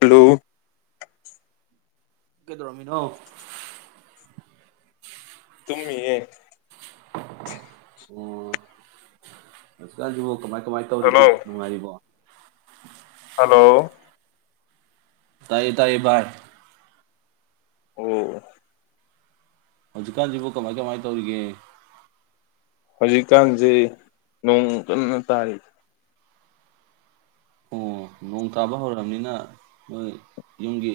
Hello ꯀꯩꯗꯧꯔꯝꯃꯤꯅꯣ ꯇꯨꯝꯃꯤ ꯌꯦ [unintelligible] ꯑꯣ ꯍꯧꯖꯤꯛꯀꯥꯟ ꯁꯤꯕꯨ ꯀꯃꯥꯏ ꯀꯃꯥꯏꯅ ꯍꯜꯂꯣ ꯇꯧꯔꯤꯒꯦ ꯅꯨꯡꯉꯥꯏꯔꯤꯕꯣ ꯍꯜꯂꯣ ꯇꯥꯌꯦ ꯇꯥꯌꯦ ꯚꯥꯏ ꯑꯣ ꯍꯧꯖꯤꯛꯀꯥꯟꯁꯤꯕꯨ ꯀꯃꯥꯏ ꯀꯃꯥꯏ ꯇꯧꯔꯤꯒꯦ ꯍꯧꯖꯤꯛꯀꯥꯟꯖꯦ ꯅꯣꯡ ꯀꯟꯅ ꯇꯥꯔꯤ ꯑꯣ ꯅꯣꯡ ꯇꯥꯕ ꯍꯧꯔꯕ ꯅꯤꯅ ꯅꫭꯏ ꯌꯨꯝꯒꯤ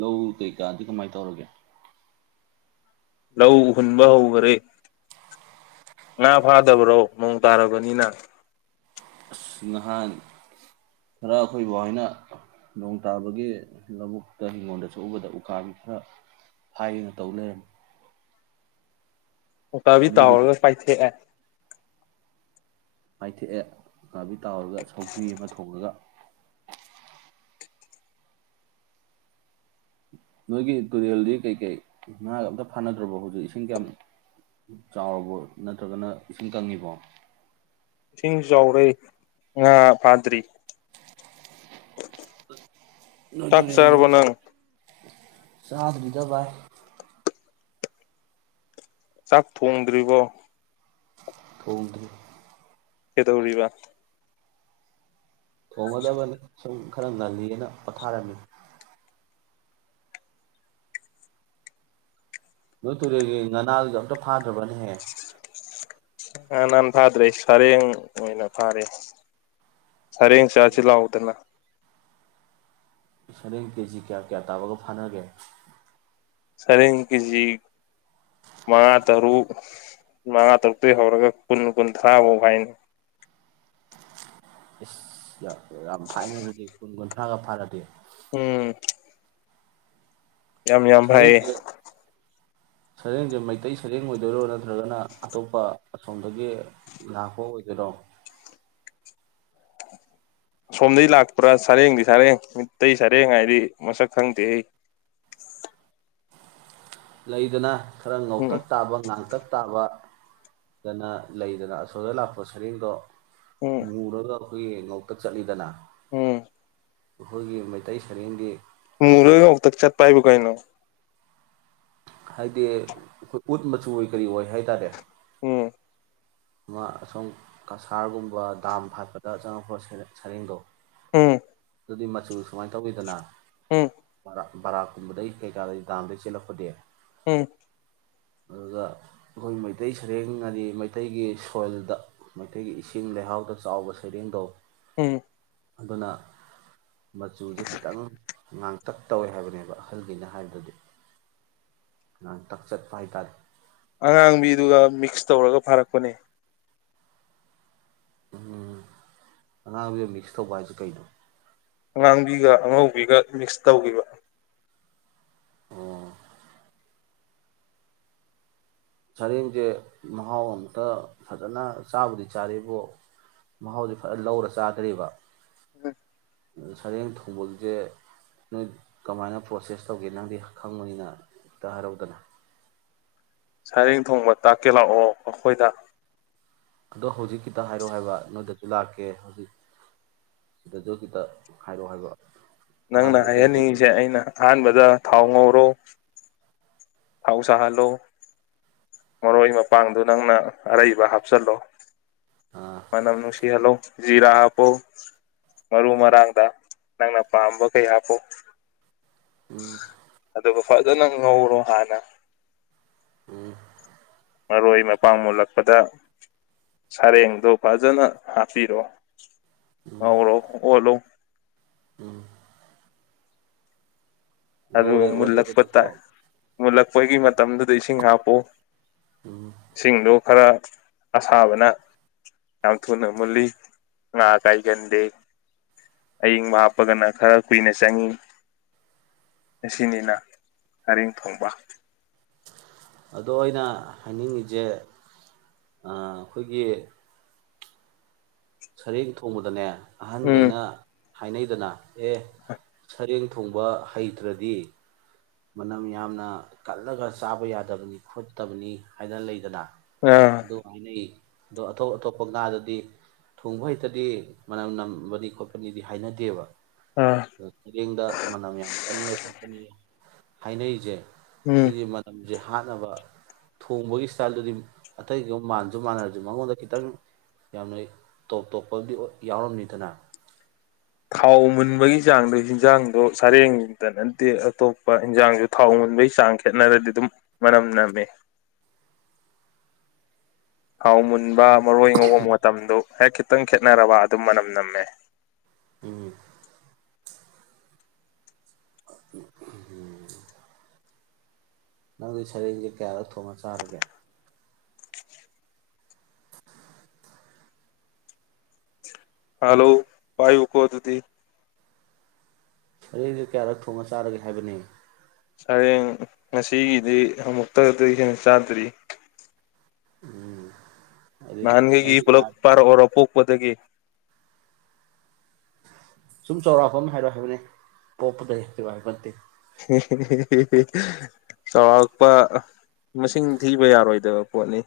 ꯂꯧ ꯀꯩꯀꯥꯗꯤ ꯀꯃꯥꯏ ꯇꯧꯔꯤꯒꯦ ꯂꯧ ꯍꯨꯟꯕ ꯍꯧꯈꯔꯦ ꯉꯥ ꯐꯥꯗꯕ꯭ꯔꯣ ꯅꯣꯡ ꯇꯥꯔꯕꯅꯤꯅ ꯑꯁ ꯅꯍꯥꯟ ꯈꯔ ꯑꯩꯈꯣꯏ ꯕꯥ ꯍꫭꯏꯅ ꯅꯣꯡ ꯇꯥꯕꯒꯤ ꯂꯧꯕꯨꯛꯇ ꯍꯤꯡꯒꯣꯜꯗ ꯊꫭꯛ ꯎꯕꯗ ꯎꯀꯥꯕꯤ ꯈꯔ ꯐꯥꯌꯦꯅ ꯇꯧ ꯂꯩꯔꯝꯃꯤ ꯎꯀꯥꯕꯤ ꯅꯣꯏꯒꯤꯗꯤ ꯇꯥꯎꯔꯒ ꯄꯥꯏꯊꯦꯛꯑꯦ ꯄꯥꯏꯊꯦꯛꯑꯦ ꯎꯀꯥꯕꯤ ꯇꯥꯎꯔꯒ ꯁꯧꯒ꯭ꯔꯤ ꯑꯃ ꯊꯣꯡꯉꯒ ꯅꯣꯏꯒꯤ ꯇꯨꯔꯦꯜꯗꯤ ꯀꯩꯀꯩ ꯉꯥꯒ ꯑꯝꯇ ꯐꯥꯅꯗ꯭ꯔꯕꯣ ꯍꯧꯖꯤꯛ ꯏꯁꯤꯡ ꯀꯌꯥꯝ ꯆꯥꯎꯔꯕꫭ ꯅꯠꯇ꯭ꯔꯒꯅ ꯏꯁꯤꯡ ꯀꯪꯉꯤꯕꯣ ꯏꯁꯤꯡ ꯆꯥꯎꯔꯦ ꯉꯥ ꯐꯥꯗ꯭ꯔꯤ [unintelligible] ꯆꯥꯛ ꯂꯗꯨꯔꯦꯟꯅꯦ ꯆꯥꯔꯕꯣ ꯅꯪ ꯆꯥꯗ꯭ꯔꯤꯗ ꯚꯥꯏ ꯆꯥꯛ ꯊꯣꯡꯗ꯭ꯔꯤꯕꯣ ꯊꫭꯡꯗ꯭ꯔꯤ ꯀꯩꯗꯧꯔꯤꯕ ꯊꯣꯡꯉꯗꯕꯅꯤ ꯁꯨꯝ ꯈꯔ ꯉꯜꯂꯤꯅ ꯄꯣꯊꯥꯔꯝꯃꯤ ꯅꯣꯏ ꯇꯨꯔꯦꯜꯒꯤ ꯉꯥꯅꯥ [unintelligible] ꯑꯝꯇ ꯐꯥꯗ꯭ꯔꯕ ꯅꯍꯦ ꯉꯥꯅꯥꯟ ꯐꯥꯗ꯭ꯔꯦ ꯁꯔꯦꯡ ꯑꯣꯏꯅ ꯐꯥꯔꯦ ꯁꯔꯦꯡ ꯆꯥꯁꯤ ꯂꯥꯛꯎ ꯗꯅ ꯁꯔꯦꯡ ꯀꯦꯖꯤ ꯀꯌꯥ ꯀꯌꯥ ꯇꯥꯕꯒ ꯐꯥꯅꯒꯦ ꯁꯔꯦꯡ ꯀꯦꯖꯤ ꯃꯉꯥ ꯇꯔꯨꯛ ꯃꯉꯥ ꯇꯔꯨꯛꯇꯩ ꯍꯧꯔꯒ ꯀꯨꯟ ꯀꯨꯟꯊꯔꯥ ꯕꯧ ꯍꯥꯏꯌꯦ ꯏꯁ ꯁ ꯌꯥ ꯌꯥꯝ ꯐꯥꯏꯅꯦ ꯑꯗꯨꯗꯤ ꯀꯨꯟ ꯀꯨꯟꯊ꯭ꯔꯥꯒ ꯐꯥꯔꯗꯤ ꯎꯝ [unintelligible] ꯌꯥꯝ ꯌꯥꯝ ꯐꯥꯏꯌꯦ ꯁꯔꯦꯡꯁꯦ ꯁꯔꯦꯡꯁꯦ ꯃꯩꯇꯩ ꯁꯔꯦꯡ ꯑꯣꯏꯗꯣꯏꯔꯣ ꯅꯠꯇ꯭ꯔꯒꯅ ꯑꯇꯣꯞꯄ ꯑꯁꯣꯝꯗꯒꯤ ꯂꯥꯛꯄ ꯑꯣꯏꯗꯣꯏꯔꯣ ꯁꯣꯝꯗꯒꯤ ꯂꯥꯛꯄ꯭ꯔꯥ ꯁꯔꯦꯡꯗꯤ ꯁꯥꯔꯦꯡ ꯃꯤꯇꯩ ꯁꯔꯦꯡ ꯍꯥꯏꯗꯤ ꯃꯁꯛ ꯈꯪꯗꯦ ꯍꯩ ꯂꯩꯗꯅ ꯈꯔ ꯎꯝ ꯉꯧꯛꯇꯛ ꯇꯥꯕ ꯉꯥꯡꯇꯛ ꯇꯥꯕ ꯗꯅ ꯂꯩꯗꯅ ꯑꯁꯣꯝꯗꯩ ꯂꯥꯛꯄ ꯁꯔꯦꯡꯗꯣ ꯎꯝ ꯃꯨꯔꯒ [unintelligible] ꯑꯈꯣꯏꯒꯤ ꯉꯧꯇꯛ ꯆꯠꯂꯤꯗꯅ ꯎꯝ ꯑꯈꯣꯏꯒꯤ ꯃꯩꯇꯩ ꯁꯔꯦꯡꯗꯤ ꯈꯔ ꯋꯥꯎꯇꯛ ꯆꯠꯄ ꯍꯥꯏꯕꯨ ꯀꯩꯏꯅꯣ ꯍꯥꯏꯗꯤ ꯎꯠ ꯃꯆꯨ ꯑꯣꯏ ꯀꯔꯤ ꯑꯣꯏ ꯍꯥꯏꯇꯥꯔꯦ ꯎꯝ ꯑꯃꯥ ꯑꯁꯣꯝ ꯀꯁꯥꯔꯒꯨꯝꯕ ꯗꯥꯝ ꯍꯥꯠꯄꯗ ꯆꯪꯉꯛꯄ꯭ ꯁꯔꯦꯡꯗꯣ ꯎꯝ ꯑꯗꯨꯗꯤ ꯃꯆꯨ ꯁꯨꯃꯥꯏ ꯇꯧꯋꯤꯗꯅ ꯎꯝ ꯕꯔꯥꯀꯨꯝꯕꯗꯩꯩ ꯀꯩꯀꯥꯗ ꯗꯥꯝꯗꯒꯤ ꯆꯦꯜꯂꯛꯄꯗꯤ ꯎꯝ ꯑꯗꯨꯒ ꯑꯩꯈꯣꯏ ꯃꯩꯇꯩ ꯁꯔꯦꯡ ꯍꯥꯏꯗꯤ ꯃꯩ ꯃꯩꯇꯩꯒꯤ ꯁꯣꯏꯜꯗ ꯃꯩꯇꯩꯒꯤ ꯏꯁꯤꯡ ꯂꯩꯍꯥꯎꯗ ꯆꯥꯎꯕ ꯁꯩꯔꯦꯡꯗꯣ ꯎꯝ ꯑꯗꯨꯅ ꯃꯆꯨꯁꯦ ꯈꯤꯇꯪ ꯉꯥꯡꯇꯛ ꯇꯧꯋꯦ ꯍꯥꯏꯕꯅꯦꯕ ꯑꯍꯜꯒꯤꯩꯅ ꯍꯥꯏꯕꯗꯗꯤ ꯉꯥꯡꯇꯛ ꯆꯠꯄ ꯍꯥꯏꯇꯥꯔꯦ ꯑꯉꯥꯡꯕꯤꯗꯨꯒ ꯃꯤꯛꯁ ꯇꯧꯔꯒ ꯐꯥꯔꯛꯄꯅꯦ ꯎꯝ ꯑꯉꯥꯡꯕꯤꯒ ꯃꯤꯛꯁ ꯇꯧꯕ ꯍꯥꯏꯁꯤ ꯀꯩꯩꯅꯣ ꯑꯉꯥꯡꯕꯤꯒ ꯑꯉꯧꯕꯤꯒ ꯃꯤꯛꯁ ꯇꯧꯈꯤꯕ ꯑꯣ ꯁꯔꯦꯡꯁꯦ ꯃꯍꯥꯎ ꯑꯃꯝꯇ ꯐꯖꯅ ꯆꯥꯕꯨꯗꯤ ꯆꯥꯔꯤꯕꯔꯤꯕꯣ ꯃꯍꯥꯎꯗꯤ ꯐꯖ ꯂꯧꯔ ꯆꯥꯗ꯭ꯦꯔꯤꯕ ꯑꯗꯨ ꯁꯔꯦꯡ ꯊꯣꯡꯕꯁꯦ ꯅꯣꯏ ꯀꯃꯥꯏꯅ ꯄ꯭ꯔꯣꯁꯦꯁ ꯇꯧꯒꯦ ꯅꯪꯗꯤ ꯈꯪꯕꯅꯤꯅ ꯑꯝꯇ ꯍꯥꯏꯔꯧꯗꯅ ꯁꯔꯦꯡ ꯊꯣꯡꯕ ꯇꯥꯛꯀꯦ ꯂꯥꯛꯑꯣ ꯑꯥꯈꯣꯏꯗ ꯑꯗꯣ ꯍꯧꯖꯤꯛ ꯈꯤꯇ ꯍꯥꯏꯔꯛꯑꯣ ꯍꯥꯏꯕ ꯅꯣꯏꯗꯁꯨ ꯂꯥꯛꯀꯦ ꯍꯧꯖꯤꯛ ꯁꯤꯗꯁꯨ ꯈꯤꯇ ꯍꯥꯏꯔꯛꯑꯣ ꯍꯥꯏꯕ ꯅꯪꯅ ꯑꯍꯥꯟꯕꯗ ꯀꯩ ꯀꯩ ꯍꯥꯏꯍꯟꯅꯤꯡꯉꯤꯁꯦ ꯃꯆꯜ ꯑꯩꯅ ꯑꯍꯥꯟꯕꯗ ꯊꯥꯎ ꯉꯧꯔꯣ [inaudible] ꯊꯥꯎ ꯁꯥꯍꯜꯂꯣ ꯃꯔꯣꯏ ꯃꯄꯥꯡꯗꯨ ꯅꯪꯅ ꯑꯔꯩꯕ ꯍꯥꯞꯆꯤꯜꯂꯣ ꯑꯥ ꯃꯥꯅꯝ ꯅꯨꯡꯁꯤ ꯍꯜꯂꯣ ꯖꯤꯔꯥ ꯍꯥꯞꯄꯨ ꯃꯔꯨ ꯃꯔꯥꯡꯗ ꯅꯪꯅ ꯄꯥꯝꯕ ꯀꯩ ꯍꯥꯞꯄꯨ ꯎꯝ ꯑꯗꯨꯕꯨ ꯐ ꯐꯖꯅꯥ ꯅꯧꯔꯣ ꯍꯅ ꯎꯝ ꯃꯔꯣꯏ ꯃꯄꯥꯡ ꯃꯨꯜꯂꯛꯄꯗ ꯁꯔꯦꯡꯗꯣ ꯐꯖꯅ ꯍꯥꯞꯄꯤꯔꯣ ꯎꯝ ꯍꯔꯣ ꯍꯣꯂꯣ ꯎꯝ ꯑꯗꯨꯒ ꯉꯧꯔꯦ ꯃꯨꯜꯂꯛꯄ ꯑꯣꯜꯂꯦꯗꯅꯀꯣ ꯇꯥꯏ ꯃꯨꯜꯂꯛꯄꯒꯤ ꯃꯇꯝꯗꯨꯗ ꯏꯁꯤꯡ ꯍꯥꯞꯄꯨ ꯎꯝ ꯏꯁꯤꯡꯗꯣ ꯈꯔ ꯑꯁꯥꯕꯅ ꯌꯥꯝ ꯊꯨꯅ ꯃꯨꯜꯂꯤ ꯉꯥ ꯀꯥꯏꯒꯟꯗꯦ ꯑꯌꯪꯕ ꯍꯥꯞꯄꯒꯅ ꯈꯔ ꯀꯨꯏꯅ ꯆꯪꯉꯤ ꯑꯁꯤꯅꯤꯅ ꯍꯔꯤꯡ ꯊꯣꯡꯕ ꯑꯗꯣ ꯑꯩꯅ ꯍꯥꯏꯅꯤꯡꯉꯤꯁꯦ ꯑꯩꯈꯣꯏꯒꯤ ꯁꯔꯦꯡ ꯊꯣꯡꯕꯗꯅꯦ ꯎꯝ ꯑꯍꯟꯈꯩꯅ ꯍꯥꯏꯅꯩꯗꯅ ꯑꯦ ꯁꯔꯦꯡ ꯊꯣꯡꯕ ꯍꯩꯇ꯭ꯔꯗꯤ ꯃꯅꯝ ꯌꯥꯝꯅ ꯀꯜꯂꯒ ꯆꯥꯕ ꯌꯥꯗꯕꯅꯤ ꯈꯣꯠꯇꯕꯅꯤ ꯍꯥꯏꯗ ꯂꯩꯗꯅ ꯑꯥ ꯑꯗꯣ ꯍꯥꯏꯅ ꯑꯗꯣ ꯑꯇꯣꯞ ꯑꯇꯣꯞꯄ ꯉꯥꯗꯗꯤ ꯊꯣꯡꯕ ꯍꯩꯇꯗꯤ ꯃꯅꯝ ꯅꯝꯕꯅꯤ ꯈꯣꯠꯄꯅꯤꯗꯤ ꯍꯥꯏꯅꯗꯦꯕ ꯑꯥ ꯑ ꯁꯔꯦꯡꯗ ꯃꯅꯝ ꯌꯥꯝ ꯀꯟꯕ ꯈꯣꯠꯄꯅꯤ ꯍꯥꯏꯅꯔꯤꯁꯦ ꯎꯝ ꯁꯤꯗꯤ ꯃ ꯍꯧꯖꯤꯛ ꯍꯥꯠꯅꯕ ꯊꯣꯡꯕꯒꯤ ꯏꯁꯇꯥꯏꯜꯗꯨꯗꯤ ꯑꯇꯩꯒ ꯃꯥꯟꯅꯁꯨ ꯃꯥꯟꯅꯔꯁꯨ ꯃꯉꯣꯟꯗ ꯈꯤꯇꯪ ꯌꯥꯝꯅ ꯇꯣꯞ ꯇꯣꯞꯄꯕꯨꯗꯤ ꯌꯥꯎꯔꯝꯅꯤꯗꯅ ꯊꯥꯎ ꯃꯨꯟꯕꯒꯤ ꯆꯥꯡꯗ ꯍꯟꯖꯥꯡꯗꯣ ꯁꯔꯦꯡꯗ ꯅꯠꯇꯦ ꯑꯇꯣꯞꯄ ꯏꯟꯖꯥꯡꯁꯨ ꯊꯥꯎ ꯃꯨꯟꯕꯒꯤ ꯆꯥꯡ ꯈꯦꯠꯅꯔꯗꯤ ꯑꯗꯨꯝ ꯃꯅꯝ ꯅꯝꯃꯦ ꯍꯥꯎꯃꯟꯕ ꯃꯔꯣꯏ ꯉꯧꯕ ꯃꯇꯝꯗꯣ ꯍꯦꯛ ꯛꯇꯪ ꯈꯦꯠꯅꯔꯕ ꯑꯗꯨꯝ ꯃꯅꯝ ꯅꯝꯃꯦ ꯎ ꯅꯪꯒꯤ ꯁꯔꯦꯡꯁꯦ ꯀꯌꯥꯗꯛ ꯊꯣꯡꯅ ꯆꯥꯔꯒꯦ ꯍꯂꯣ ꯄꯥꯏꯕꯨꯀꯣ ꯑꯗꯨꯗꯤꯤ ꯑꯩꯁ ꯀꯌꯥꯔꯛ ꯊꯣꯡꯉ ꯆꯥꯔꯒꯦ ꯍꯥꯏꯕꯅꯤ ꯁꯔꯦꯡ ꯉꯁꯤꯒꯤꯗꯤ ꯑꯃꯨꯛꯇꯗꯤ ꯍꯦꯟꯅ ꯆꯥꯗ꯭ꯔꯤ ꯎꯝ ꯑꯗꯨꯗꯤ ꯅꯪꯒ ꯏ ꯅꯪꯒꯤ ꯐꯂ ꯂꯥꯏꯐ ꯄꯔꯔꯄꯄꯗꯗꯒꯤꯦ ꯁꯨꯝ ꯆꯥꯎꯔꯥꯛꯐꯝ ꯍꯥꯏꯔꯣ ꯍꯥꯏꯕꯅꯦ ꯄꯣꯛꯄꯗ ꯍꯥꯏ ꯍꯥꯏꯕ ꯅꯠꯇꯦ ꯆꯥꯎꯔꯥꯛꯥꯛꯄ ꯃꯁꯤꯡ ꯊꯤꯕ ꯌꯥꯔꯣꯏꯗꯕ ꯄꯣꯠꯅꯤ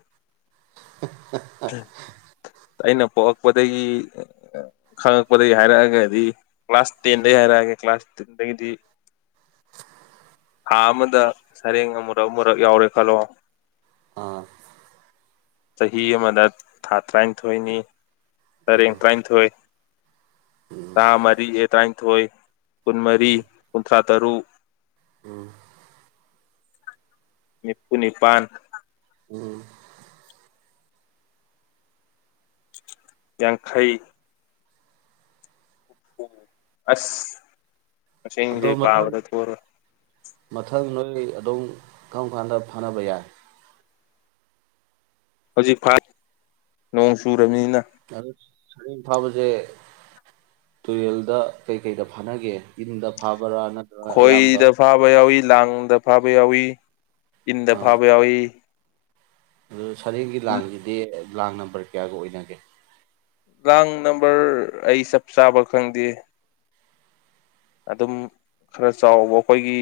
ꯑꯩꯅ ꯄꯂꯛꯄꯗꯒꯤ ꯈꯉꯛꯄꯗꯒꯤ ꯍꯥꯏꯔꯛꯑꯒꯗꯤ ꯀ꯭ꯂꯥꯁ ꯇꯦꯟꯗꯒꯤ ꯍꯥꯏꯔꯛꯑꯒ ꯀ꯭ꯂꯥꯁ ꯇꯦꯟꯗꯒꯤꯗꯤ ꯊꯥ ꯑꯃꯗ ꯁꯔꯦꯡ ꯑꯃꯨꯔꯛ ꯃꯨꯔꯛ ꯌꯥꯎꯔꯦ ꯈꯜꯂꯣ ꯑꯥ ꯆꯍꯤ ꯑꯃꯗ ꯊꯥ ꯇꯔꯥꯅꯤꯊꯣꯏꯅꯤ ꯁꯔꯦꯡ ꯇꯔꯥꯅꯤꯊꯣꯏ ꯊꯥ ꯃꯔꯤ ꯑꯦ ꯇꯔꯥꯅꯤꯊꯣꯏ ꯀꯨꯟꯃꯔꯤ ꯎꯝ ꯈꯥ ꯇꯔꯨꯛ ꯅꯤꯄꯨ ꯅꯤꯄꯥꯟ ꯎꯝ ꯌꯥꯡꯈꯩ ꯑꯁ ꯑꯗꯣ ꯗꯤꯦ ꯃꯊꯪ ꯄꯕꯗ ꯊꯔ ꯃꯊꯪ ꯅꯣꯏ ꯑꯗꯨꯝ ꯀꯔꯝ ꯀꯥꯟꯗ ꯐꯅꯕ ꯌꯥꯏ ꯍꯧꯖꯤꯛ ꯐ ꯅꯣꯡ ꯆꯨ ꯄꯃꯤꯅ ꯑꯗꯨ ꯁꯔꯦꯡ ꯐꯥꯕꯁꯦ ꯇꯨꯔꯦꯜꯗ ꯀꯩꯀꯩꯗ ꯐꯥꯅꯒꯦ ꯏꯟꯗꯥ ꯈꯣꯏ ꯗꯐꯥꯕ ꯑꯣꯏꯏ ꯂꯥꯡꯗ ꯐꯥꯕ ꯌꯥꯎꯏꯤ ꯏꯟ ꯐꯥꯕ ꯌꯥꯏ ꯎꯝ ꯁꯔꯦꯡꯒꯤ ꯂꯥꯡꯁꯤꯗꯤ ꯂꯥꯡ ꯅꯝꯕꯔ ꯀꯌꯥꯒ ꯑꯣꯏꯅꯒꯦ ꯂꯥꯡ ꯅꯝꯕꯔ ꯑꯩ ꯆꯞ ꯆꯥꯕ ꯈꯪꯗꯦ ꯑꯗꯨꯝ ꯈꯔ ꯆꯥꯎꯕ ꯑꯩꯈꯣꯏꯒꯤ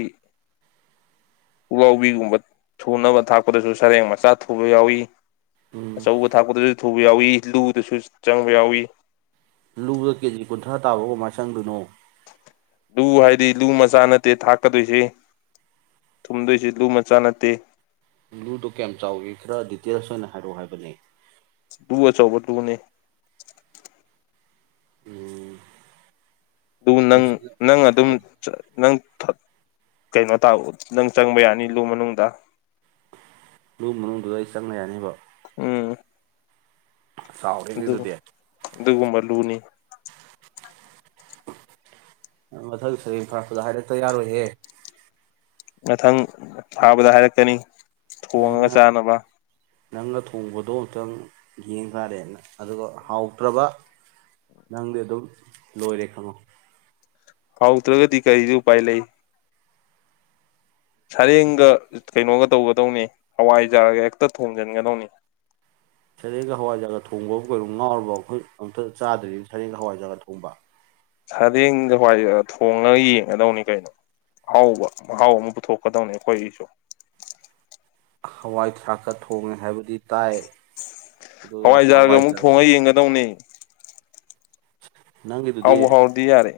ꯄꯨꯂꯥꯎꯕꯤꯒꯨꯝꯕ ꯊꯨꯅꯕ ꯊꯥꯛꯄꯗꯁꯨ ꯁꯔꯦꯡ ꯃꯆꯥ ꯊꯨꯕ ꯌꯥꯎꯏꯤ ꯎꯝ ꯑꯆꯧꯕ ꯊꯥꯛꯄꯗꯁꯨ ꯊꯨꯕ ꯌꯥꯎꯏꯤ ꯂꯨꯗꯁꯨ ꯆꯪꯕ ꯌꯥꯎꯏ ꯂꯨꯗ ꯀꯦꯖꯤ ꯀꯨꯟꯊ꯭ꯔꯥ ꯇꯥꯕ ꯀꯃꯥꯏꯅ ꯆꯪꯗꯣꯏꯅꯣ ꯂꯨ ꯍꯥꯏꯗꯤ ꯂꯨ ꯃꯆꯥ ꯅꯠꯇꯦ ꯊꯥꯛꯀꯗꯣꯏꯁꯦ ꯊꯨꯝꯗꯣꯏꯁꯦ ꯂꯨ ꯃꯆꯥ ꯅꯠꯇꯦ ꯕ꯭ꯂꯨꯗꯣ ꯀꯌꯥꯝ ꯆꯥꯎꯏꯤ ꯈꯔ ꯗꯤꯇꯦꯜꯁ ꯑꯣꯏꯅ ꯍꯥꯏꯔꯛꯑꯣ ꯍꯥꯏꯕꯅꯦ ꯇꯨ ꯑꯆꯣꯕ ꯇꯨꯅꯦ ꯎꯝ ꯑꯗꯨ ꯅꯪ ꯑꯁꯤꯗ ꯅꯪ ꯑꯗꯨꯝ ꯅꯪ ꯀꯩꯅꯣ ꯇꯥ ꯅꯪ ꯆꯪꯕ ꯌꯥꯅꯤ ꯂꯨ ꯃꯅꯨꯡꯗ ꯂꯨ ꯃꯅꯨꯡꯗꯨꯗ ꯑꯩ ꯆꯪꯕ ꯌꯥꯅꯤꯕ ꯎꯝ ꯆꯥꯎꯔꯦꯅꯦ ꯑꯗꯨ ꯑꯗꯨꯗꯤ ꯑꯗꯨꯒꯨꯝꯕ ꯂꯨꯅꯤ ꯃꯊꯪ ꯁꯔꯤ ꯐꯥꯔꯛꯄꯗ ꯍꯥꯏꯔꯛꯇ ꯌꯥꯔꯣꯏꯍꯦ ꯃꯊꯪ ꯊꯥꯕꯗ ꯍꯥꯏꯔꯛꯀꯅꯤ ꯊꯣꯡꯉꯒ ꯅꯪꯅ ꯆꯥꯅꯕ ꯅꯪꯅ ꯊꯣꯡꯕꯗꯣ ꯑꯃꯇꯪ ꯌꯦꯡ ꯇꯥꯔꯦꯅ ꯑꯗꯨꯒ ꯍꯥꯎꯇ꯭ꯔꯕ ꯅꯪꯗꯤ ꯑꯗꯨꯝ ꯂꯣꯏꯔꯦ ꯈꯪꯉꯣ ꯍꯥꯎꯗ꯭ꯔꯒꯗꯤ ꯀꯔꯤꯗꯤ ꯎꯄꯥꯏ ꯂꯩ ꯁꯔꯦꯡꯒ ꯀꯩꯅꯣꯒ ꯇꯧꯒꯗꯧꯅꯤ ꯍꯋꯥꯏꯖꯥꯔꯒ ꯍꯦꯛꯇ ꯊꯣꯡꯖꯤꯟꯒꯗꯧꯅꯤ ꯁꯔꯦꯡꯒ ꯍꯋꯥꯏꯖꯒꯥꯒ ꯊꯣꯡꯕ ꯀꯩꯩꯅꯣ ꯉꯥꯎꯔꯕꯣ ꯑꯩꯈꯣꯏ ꯑꯝꯇ ꯆꯥꯗ꯭ꯔꯤꯅ ꯁꯔꯦꯡꯒ ꯍꯋꯥꯏꯖꯒꯥ ꯊꯣꯡꯕ ꯁꯔꯦꯡꯒ ꯍꯋꯥꯏꯖꯥꯔꯒ ꯊꯣꯉꯒ ꯌꯦꯡꯒꯗꯧꯅꯤ ꯀꯩꯅꯣ ꯑꯍꯥꯎꯕ ꯃꯍꯥꯎ ꯑꯃ ꯄꯨꯊꯣꯛꯀꯗꯧꯅꯤ ꯑꯩꯈꯣꯏꯒꯤꯁꯨ ꯍꯋꯥꯏ ꯊꯔꯥꯛꯀ ꯊꯣꯡꯉꯦ ꯍꯥꯏꯕꯗꯤ ꯇꯥꯏ ꯍꯋꯥꯏꯖꯥꯔꯒ ꯑꯃꯨꯛ ꯊꯣꯡꯉꯒ ꯌꯦꯡꯒꯗꯧꯅꯦ ꯅꯪꯒꯤꯗꯨꯗꯤ ꯍꯥꯎꯕꯨ ꯍꯥꯎꯗꯤ ꯌꯥꯔꯦ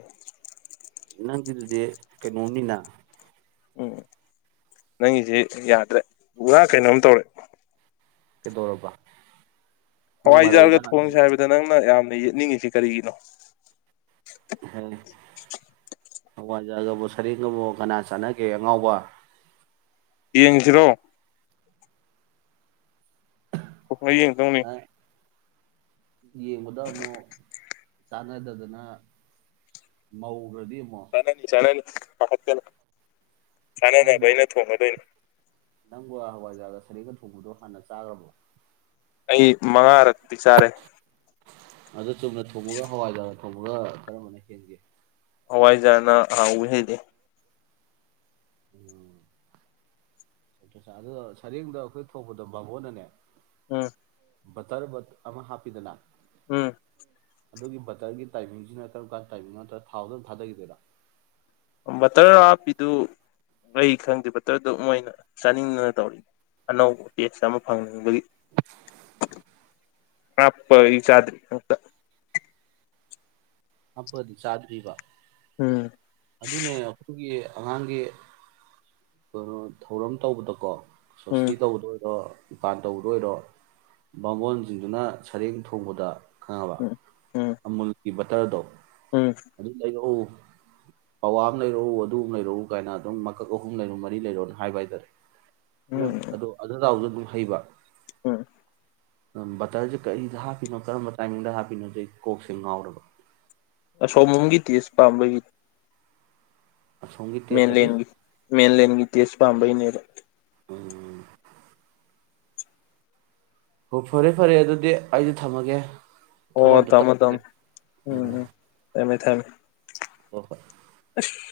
ꯅꯪꯒꯤꯗꯨꯗꯤ ꯀꯩꯅꯣꯝꯅꯤꯅ ꯎꯝ ꯅꯪꯒꯤꯁꯦ ꯌꯥꯗ꯭ꯔꯦ ꯄꯨꯔꯥ ꯀꯩꯅꯣꯝ ꯇꯧꯔꯦ ꯀꯩꯗꯧꯔꯕ ꯅꯪ ꯍꯋꯥꯏꯖꯥꯔꯒ ꯃꯔꯩꯗ ꯊꯣꯡꯁꯦ ꯍꯥꯏꯕꯗ ꯅꯪꯅ ꯌꯥꯝ ꯅ ꯌꯦꯠꯅꯤꯡꯉꯤꯁꯤ ꯀꯔꯤꯒꯤꯅꯣ ꯍ ꯍꯋꯥꯖꯥꯔꯒꯕꯨ ꯁꯔꯦꯡꯒꯕꯨ ꯀꯅꯥ ꯆꯥꯟꯅꯒꯦ ꯑꯉꯥꯎꯕ ꯌꯦꯡꯁꯤꯔꯣ ꯍꯣꯏ ꯌꯦꯡ ꯇꯧꯅꯤ ꯌꯦꯡꯕꯗ ꯑꯃꯨꯛ ꯆꯥꯟꯅꯗꯗꯅ ꯃꯧ [unintelligible] ꯆꯥꯅꯅꯤ ꯆꯥꯅꯅꯤ ꯄꯥꯈꯠꯀꯅꯨ꯫ ꯆꯥꯅꯅꯕ ꯑꯩꯅ ꯊꯣꯡꯉꯗꯣꯏꯅꯤ꯫ ꯅꯪꯕꯣ ꯍꯋꯥꯏꯖꯥꫪꯒ ꯁꯔꯦꯡꯒ ꯊꯣꯡꯕꯗꯣ ꯍꯥꯟꯅ ꯆꯥꯈ꯭ꯔꯕꯣ꯫ ꯑꯩ ꯃꯉꯥꯔꯛꯇꯤ ꯆꯥꯔꯦ꯫ ꯑꯗꯨꯗ꯫ ꯆꯨꯝꯅ ꯊꯣꯡꯉꯒ ꯍꯋꯥꯏꯖꯥꫪ꯫ ꯊꫭꯡꯕꯒ ꯀꯔꯝꯕꯅ ꯍꯦꯟꯒꯦ꯫ ꯍꯋꯥꯏꯖꯥꫪꯅ ꯍꯥꯎ ꯍꯦꯜꯂꯤ꯫ ꯎꯝ ꯁꯔꯦꯡꯗ ꯑꯩꯈꯣꯏ ꯊꯧꯕꯗ ꯕꯥꯥꯃꫭꯟꯅꯅꯦ꯫ ꯎꯝ꯫ ꯕꯇꫪꯕꯠ ꯑꯃ ꯍꯥꯞꯄꯤꯗꯅꯥ꯫ ꯎꯝ꯫ ꯑꯗꯨꯒꯤ ꯕꯇꫪꯒꯤ ꯇꯥꯏꯃꯤꯡꯁꯤꯅ ꯀꯔꯝ ꯀꯥꯟ ꯇꯥꯏꯃꯤꯡ ꯅꯠꯇ꯭ꯔ ꯊꯥꯎꯗꯝ ꯊꯥꯗꯈꯤꯗꯣꯏꯔ꯫ ꯕꯇꫪ ꯍꯥꯞꯄꯤꯗꯨ꯫ ꯑꯩ ꯈꯪꯗꯦ ꯕꯠꯇꫪꯗꯨ ꯃꯣꯏꯅ ꯆꯥꯅꯤꯡꯗꯅ ꯇꯧꯔꯤ ꯑꯅꯧꯕ ꯇꯦꯁ ꯑꯃ ꯐꯪꯅꯤꯡꯕꯒꯤ꯫ ꯍꯥꯞꯄ ꯑꯩ ꯆꯥꯗ꯭ꯔꯤ ꯑꯪꯇꯥ꯫ ꯍꯥꯞꯄꯗꯤ ꯆꯥꯗ꯭ꯔꯤꯕ꯫ ꯎꯝ꯫ ꯑꯗꯨꯅꯦ ꯑꯩꯈꯣꯏꯒꯤ ꯑꯉꯥꯡꯒꯤ ꯀꯩꯅꯣ ꯊꯧꯔꯝ ꯇꯧꯕꯗꯀꯣ꯫ ꯁꫭꯁꯇꯤ ꯎꯝ ꯇꯧꯕꯗ ꯑꫭꯏꯔꫭ꯫ ꯏꯄꯥꯟ ꯇꯧꯕꯗ ꯑꯣꯏꯔꯣ ꯕꯥꯃꯣꯟꯁꯤꯡꯗꯨꯅ ꯁꯔꯦꯡ ꯊꯣꯡꯕꯗ꯫ ꯈꯪꯉꯕ ꯎꯝ ꯑꯃꯨꯜ꯫ ꯀꯤꯕꯇꫪꯗꯣ꯫ ꯎꯝ ꯑꯗꯨ ꯂꯩꯌꯨ꯫ ꯄꯋꯥ ꯑꯃ ꯂꯩꯔꯛꯎ ꯑꯗꯨ ꯑꯃ ꯂꯩꯔꯛꯎ ꯀꯥꯏꯅ ꯑꯗꯨꯝ ꯃꯀꯛ ꯑꯍꯨꯝ ꯂꯩꯔꯨ ꯃꯔꯤ ꯂꯩꯔꯣꯅ ꯍꯥꯏꯕ ꯍꯥꯏꯇꯥꯔꯦ ꯑꯩꯅ ꯑꯗꯨ ꯑꯗꯨ ꯇꯥꯎꯖ ꯍꯩꯕ ꯑ ꯕꯇꯔꯁꯦ ꯀꯔꯤꯗ ꯍꯥꯞꯄꯤꯅꯣ ꯀꯔꯝꯕ ꯇꯥꯏꯃꯤꯡꯗ ꯍꯥꯞꯄꯤꯅꯣ ꯁꯦ ꯀꯣꯛꯁꯦ ꯉꯥꯎꯔꯕ ꯑꯁꯣꯝ ꯔꯣꯝꯒꯤ ꯇꯦꯁ ꯄꯥꯝꯕꯩ ꯑꯁꯣꯝꯒꯤ ꯃꯦꯟ ꯇꯦꯁ ꯑꯗꯤ ꯂꯦꯟꯒꯤ ꯃꯦꯟ ꯂꯦꯟꯒꯤ ꯇꯦꯁ ꯄꯥꯝꯕꯩꯅꯦꯕ ꯍ ꯐꯔꯦ ꯐꯔꯦ ꯑꯗꯨꯗꯤ ꯑꯩꯁꯨ ꯊꯝꯃꯒꯦ ꯊꯕꯛ ꯑꯣ ꯑꯝꯇ ꯊꯃꯣ ꯊꯝ ꯇꯧꯈꯤꯒꯦ ꯎꯝ ꯎꯝꯃꯦ ꯊꯃꯦ ꯍ ꯍꯣꯏ ꯑꯁ